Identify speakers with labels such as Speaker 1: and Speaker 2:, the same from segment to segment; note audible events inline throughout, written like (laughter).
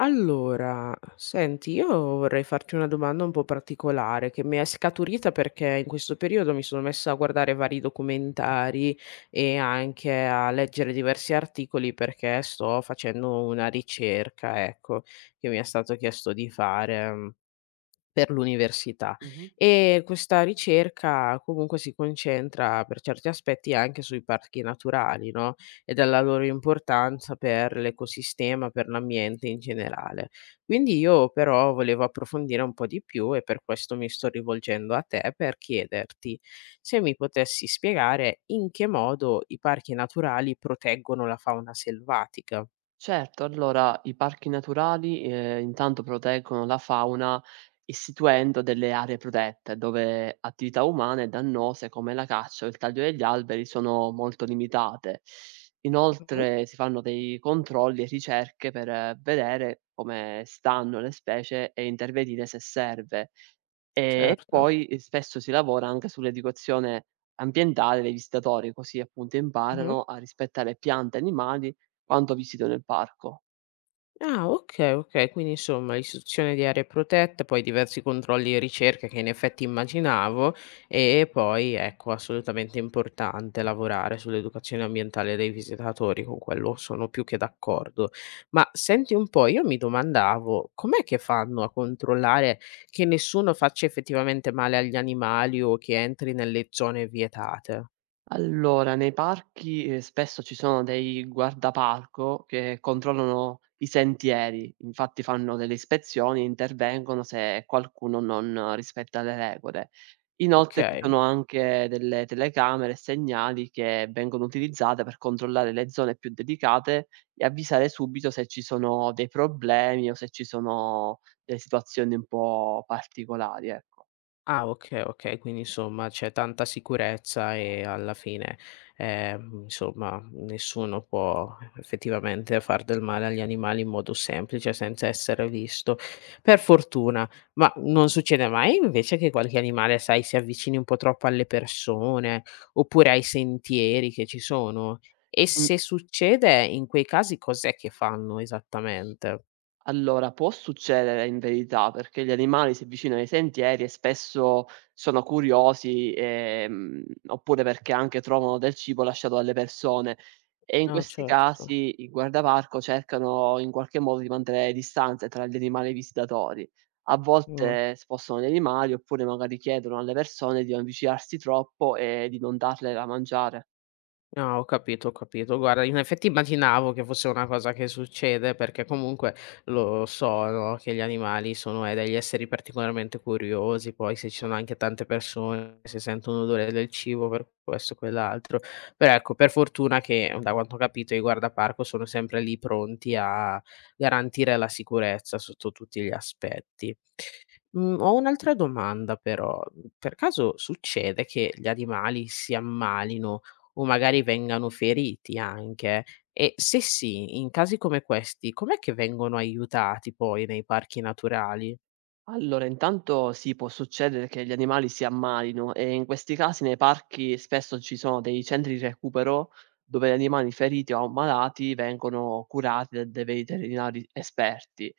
Speaker 1: Allora, senti, io vorrei farti una domanda un po' particolare che mi è scaturita perché in questo periodo mi sono messa a guardare vari documentari e anche a leggere diversi articoli perché sto facendo una ricerca, ecco, che mi è stato chiesto di fare. Per l'università.
Speaker 2: Mh-mh.
Speaker 1: E questa ricerca comunque si concentra per certi aspetti anche sui parchi naturali, no, e della loro importanza per l'ecosistema, per l'ambiente in generale. Quindi io però volevo approfondire un po' di più e per questo mi sto rivolgendo a te per chiederti se mi potessi spiegare in che modo i parchi naturali proteggono la fauna selvatica.
Speaker 2: Certo, allora i parchi naturali, intanto proteggono la fauna istituendo delle aree protette, dove attività umane dannose come la caccia o il taglio degli alberi sono molto limitate.
Speaker 1: Mh-mh,
Speaker 2: Inoltre si fanno dei controlli e ricerche per vedere come stanno le specie e intervenire se serve. E
Speaker 1: certo.
Speaker 2: poi, spesso si lavora anche sull'educazione ambientale dei visitatori, così appunto
Speaker 1: Mh-mh.
Speaker 2: imparano a rispettare piante e animali quando visitano il parco.
Speaker 1: Ah, okay, okay. Quindi insomma istituzione di aree protette, poi diversi controlli e ricerche che in effetti immaginavo e poi ecco, assolutamente importante lavorare sull'educazione ambientale dei visitatori, con quello sono più che d'accordo. Ma senti un po', io mi domandavo com'è che fanno a controllare che nessuno faccia effettivamente male agli animali o che entri nelle zone vietate?
Speaker 2: Allora, nei parchi, spesso ci sono dei guardaparco che controllano i sentieri, infatti fanno delle ispezioni e intervengono se qualcuno non rispetta le regole. Inoltre ci
Speaker 1: Okay?
Speaker 2: sono anche delle telecamere e segnali che vengono utilizzate per controllare le zone più delicate e avvisare subito se ci sono dei problemi o se ci sono delle situazioni un po' particolari, ecco.
Speaker 1: Ah, okay, okay, quindi insomma c'è tanta sicurezza e alla fine, insomma nessuno può effettivamente far del male agli animali in modo semplice senza essere visto, per fortuna. Ma non succede mai invece che qualche animale, sai, si avvicini un po' troppo alle persone, oppure ai sentieri che ci sono? E se succede, in quei casi cos'è che fanno esattamente?
Speaker 2: Allora, può succedere in verità, perché gli animali si avvicinano ai sentieri e spesso sono curiosi, oppure perché anche trovano del cibo lasciato dalle persone e in
Speaker 1: Ah,
Speaker 2: questi
Speaker 1: certo,
Speaker 2: casi i guardaparco cercano in qualche modo di mantenere distanze tra gli animali e i visitatori. A
Speaker 1: mh.
Speaker 2: volte spostano gli animali oppure magari chiedono alle persone di non avvicinarsi troppo e di non darle da mangiare.
Speaker 1: Ah, ho capito, ho capito. Guarda, in effetti immaginavo che fosse una cosa che succede perché comunque lo so, no, che gli animali sono degli esseri particolarmente curiosi, poi se ci sono anche tante persone, se sentono l'odore del cibo per questo o quell'altro. Però ecco, per fortuna che, da quanto ho capito, i guardaparco sono sempre lì pronti a garantire la sicurezza sotto tutti gli aspetti. Mm, ho un'altra domanda però, per caso succede che gli animali si ammalino o magari vengano feriti anche. E se sì, in casi come questi, com'è che vengono aiutati poi nei parchi naturali?
Speaker 2: Allora, intanto sì, può succedere che gli animali si ammalino e in questi casi nei parchi spesso ci sono dei centri di recupero dove gli animali feriti o ammalati vengono curati da dei veterinari esperti.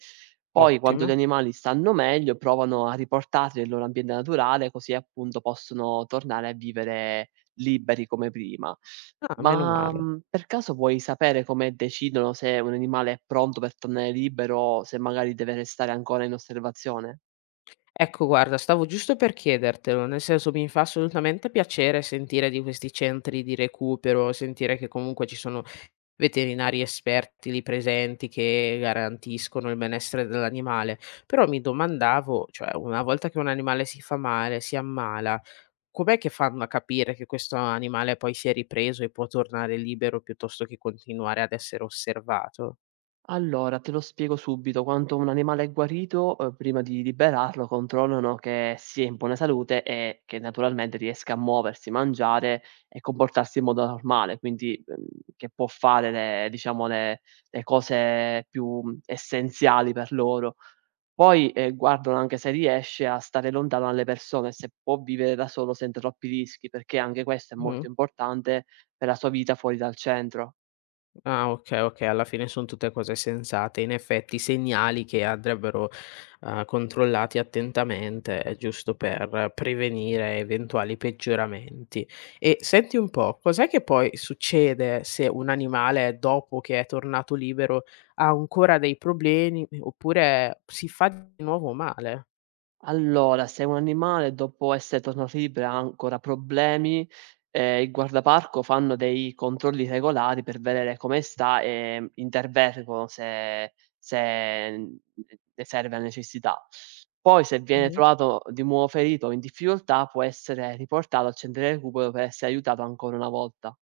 Speaker 2: Poi, quando gli
Speaker 1: Ottimo.
Speaker 2: animali stanno meglio, provano a riportarli nel loro ambiente naturale, così appunto possono tornare a vivere liberi come prima.
Speaker 1: Ah, meno
Speaker 2: Ma
Speaker 1: male.
Speaker 2: per caso vuoi sapere come decidono se un animale è pronto per tornare libero o se magari deve restare ancora in osservazione?
Speaker 1: Ecco, guarda, stavo giusto per chiedertelo, nel senso mi fa assolutamente piacere sentire di questi centri di recupero, sentire che comunque ci sono veterinari esperti lì presenti che garantiscono il benessere dell'animale, però mi domandavo, cioè una volta che un animale si fa male, si ammala, com'è che fanno a capire che questo animale poi si è ripreso e può tornare libero piuttosto che continuare ad essere osservato?
Speaker 2: Allora, te lo spiego subito. Quando un animale è guarito, prima di liberarlo controllano che sia in buona salute e che naturalmente riesca a muoversi, mangiare e comportarsi in modo normale, quindi, che può fare le diciamo le cose più, essenziali per loro. Poi, guardano anche se riesce a stare lontano dalle persone, se può vivere da solo senza troppi rischi, perché anche questo è
Speaker 1: Mh.
Speaker 2: molto importante per la sua vita fuori dal centro.
Speaker 1: Ah, okay, okay, alla fine son tutte cose sensate. In effetti segnali che andrebbero, controllati attentamente giusto per prevenire eventuali peggioramenti. E senti un po', cos'è che poi succede se un animale dopo che è tornato libero ha ancora dei problemi oppure si fa di nuovo male?
Speaker 2: Allora, se un animale dopo essere tornasibile ha ancora problemi, il guardaparco fanno dei controlli regolari per vedere come sta e intervengono se mhmm, ne serve la necessità. Poi se viene
Speaker 1: Mh-mh.
Speaker 2: trovato di nuovo ferito o in difficoltà, può essere riportato al centro di recupero per essere aiutato ancora una volta.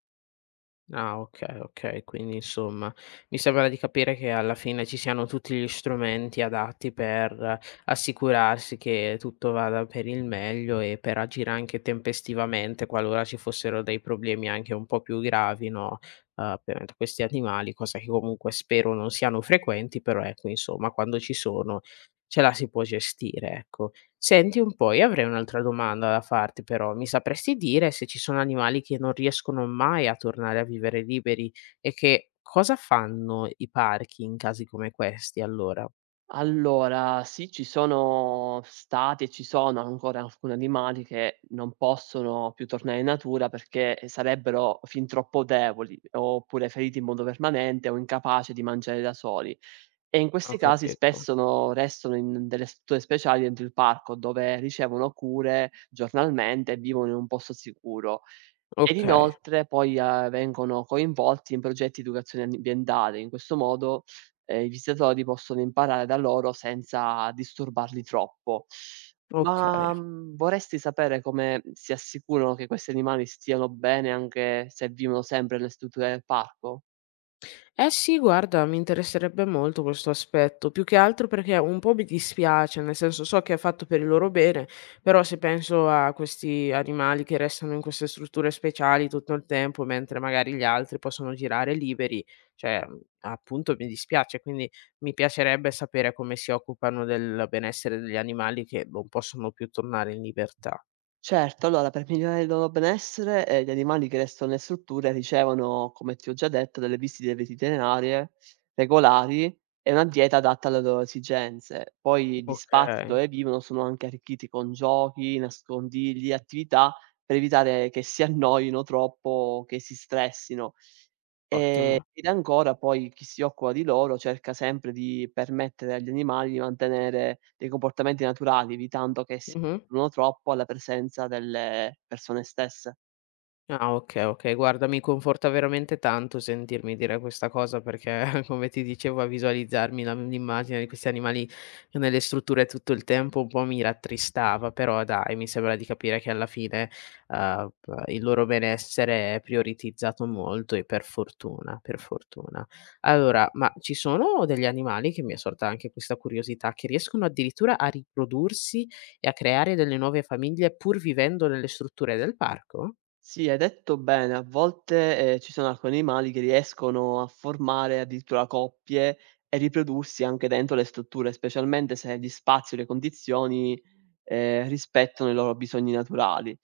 Speaker 1: Ah, okay, okay. Quindi insomma, mi sembra di capire che alla fine ci siano tutti gli strumenti adatti per assicurarsi che tutto vada per il meglio e per agire anche tempestivamente qualora ci fossero dei problemi anche un po' più gravi, no, per questi animali, cosa che comunque spero non siano frequenti, però ecco insomma quando ci sono ce la si può gestire, ecco. Senti un po', io avrei un'altra domanda da farti però. Mi sapresti dire se ci sono animali che non riescono mai a tornare a vivere liberi e che cosa fanno i parchi in casi come questi allora?
Speaker 2: Allora, sì, ci sono stati e ci sono ancora alcuni animali che non possono più tornare in natura perché sarebbero fin troppo deboli, oppure feriti in modo permanente o incapaci di mangiare da soli. E in
Speaker 1: Ho
Speaker 2: questi casi
Speaker 1: capito.
Speaker 2: spesso restano in delle strutture speciali dentro il parco dove ricevono cure giornalmente e vivono in un posto sicuro. Ed
Speaker 1: Okay,
Speaker 2: inoltre poi, vengono coinvolti in progetti di educazione ambientale. In questo modo, i visitatori possono imparare da loro senza disturbarli troppo.
Speaker 1: okay.
Speaker 2: Ma, vorresti sapere come si assicurano che questi animali stiano bene anche se vivono sempre nelle strutture del parco?
Speaker 1: Eh sì, guarda, mi interesserebbe molto questo aspetto, più che altro perché un po' mi dispiace, nel senso so che è fatto per il loro bene, però se penso a questi animali che restano in queste strutture speciali tutto il tempo, mentre magari gli altri possono girare liberi, cioè appunto mi dispiace, quindi mi piacerebbe sapere come si occupano del benessere degli animali che non possono più tornare in libertà.
Speaker 2: Certo, allora per migliorare il loro benessere, gli animali che restano nelle strutture ricevono, come ti ho già detto, delle visite veterinarie regolari e una dieta adatta alle loro esigenze. Poi gli
Speaker 1: Ok,
Speaker 2: spazi dove vivono sono anche arricchiti con giochi, nascondigli, attività per evitare che si (laughs) annoino troppo o che si stressino.
Speaker 1: ottimo.
Speaker 2: Ed ancora poi chi si occupa di loro cerca sempre di permettere agli animali di mantenere dei comportamenti naturali, evitando che si
Speaker 1: Mhm.
Speaker 2: non troppo alla presenza delle persone stesse.
Speaker 1: Ah, okay, okay. Guarda, mi conforta veramente tanto sentirmi dire questa cosa perché, (laughs) come ti dicevo, a visualizzarmi la l'immagine di questi animali nelle strutture tutto il tempo un po' mi rattristava, però dai, mi sembra di capire che alla fine, p il loro benessere è prioritizzato molto e per fortuna, per fortuna. Allora, ma ci sono degli animali che mi è sorta anche questa curiosità, che riescono addirittura a riprodursi e a creare delle nuove famiglie pur vivendo nelle strutture del parco?
Speaker 2: Sì, hai detto bene, a volte, ci sono alcuni animali che riescono a formare addirittura coppie e riprodursi anche dentro le strutture, specialmente se gli spazi o le condizioni, rispettano i loro bisogni naturali.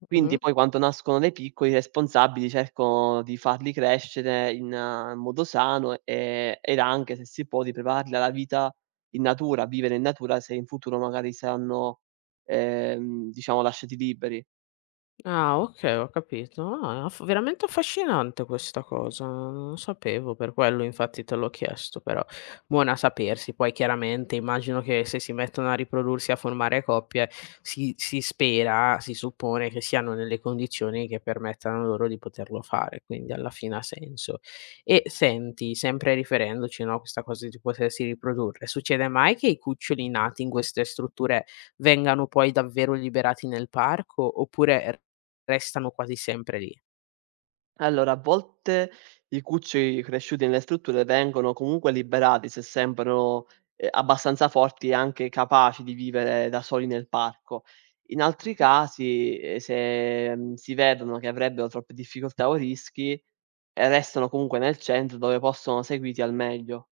Speaker 1: Mh-mh.
Speaker 2: Quindi poi quando nascono dei piccoli i responsabili cercano di farli crescere in modo sano, ed anche se si può di prepararli alla vita in natura, a vivere in natura se in futuro magari saranno, diciamo lasciati liberi.
Speaker 1: Ah, okay, ho capito. Ah, aff veramente affascinante questa cosa, non lo sapevo, per quello infatti te l'ho chiesto, però buona a sapersi. Poi chiaramente immagino che se si mettono a riprodursi, a formare coppie, si spera, si suppone che siano nelle condizioni che permettano loro di poterlo fare, quindi alla fine ha senso. E senti, sempre riferendoci, no, a questa cosa di potersi riprodurre, succede mai che i cuccioli nati in queste strutture vengano poi davvero liberati nel parco, oppure restano quasi sempre lì.
Speaker 2: Allora, a volte i cuccioli cresciuti nelle strutture vengono comunque liberati se sembrano, abbastanza forti e anche capaci di vivere da soli nel parco. In altri casi, se, si vedono che avrebbero troppe difficoltà o rischi, restano comunque nel centro dove possono seguiti al meglio.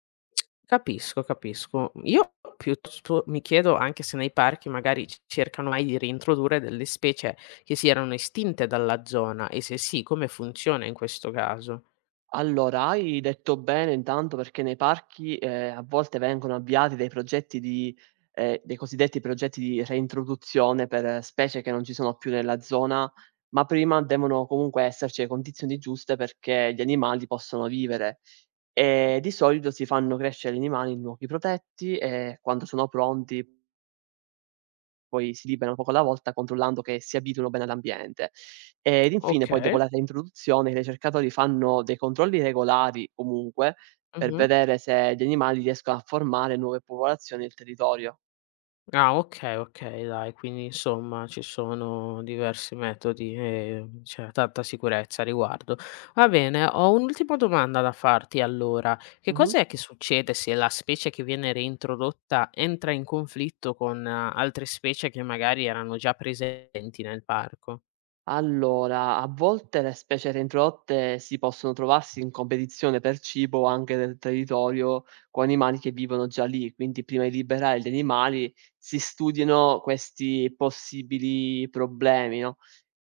Speaker 1: Capisco, capisco. Io piuttosto mi chiedo anche se nei parchi magari c cercano mai di reintrodurre delle specie che si erano estinte dalla zona e se sì, come funziona in questo caso.
Speaker 2: Allora, hai detto bene intanto perché nei parchi, a volte vengono avviati dei progetti di dei cosiddetti progetti di reintroduzione per specie che non ci sono più nella zona, ma prima devono comunque esserci le condizioni giuste perché gli animali possano vivere. Di solito si fanno crescere gli animali in luoghi protetti e quando sono pronti poi si liberano poco alla volta controllando che si abituino bene all'ambiente. Ed infine poi dopo
Speaker 1: Okay.
Speaker 2: la reintroduzione i ricercatori fanno dei controlli regolari comunque, per
Speaker 1: Mh-mh.
Speaker 2: vedere se gli animali riescono a formare nuove popolazioni nel territorio.
Speaker 1: Ah, okay, okay, dai, quindi insomma ci sono diversi metodi e c'è tanta sicurezza a riguardo. Va bene, ho un'ultima domanda da farti allora. Che
Speaker 2: Mh-mh.
Speaker 1: cos'è che succede se la specie che viene reintrodotta entra in conflitto con altre specie che magari erano già presenti nel parco?
Speaker 2: Allora, a volte le specie reintrodotte si possono trovarsi in competizione per cibo anche del territorio con animali che vivono già lì, quindi prima di liberare gli animali si studiano questi possibili problemi, no?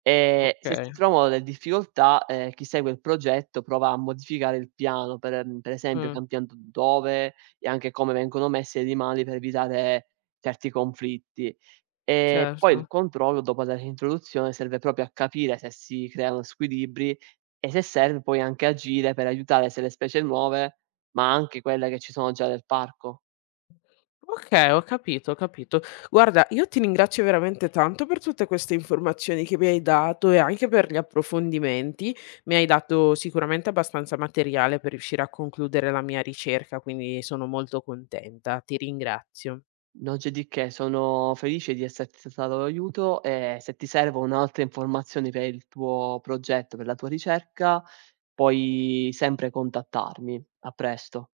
Speaker 2: Se si
Speaker 1: Okay,
Speaker 2: trovano delle difficoltà, chi segue il progetto prova a modificare il piano, per per esempio
Speaker 1: mh,
Speaker 2: cambiando dove e anche come vengono messi gli animali per evitare certi conflitti. Poi il
Speaker 1: certo.
Speaker 2: controllo dopo la reintroduzione serve proprio a capire se si creano squilibri e se serve poi anche agire per aiutare sia le specie nuove, ma anche quelle che ci sono già nel parco.
Speaker 1: Okay, ho capito, ho capito. Guarda, io ti ringrazio veramente tanto per tutte queste informazioni che mi hai dato e anche per gli approfondimenti. Mi hai dato sicuramente abbastanza materiale per riuscire a concludere la mia ricerca, quindi sono molto contenta. Ti ringrazio.
Speaker 2: Non c'è di che, sono felice di esserti stato d'aiuto e se ti servono altre informazioni per il tuo progetto, per la tua ricerca, puoi sempre contattarmi. A presto.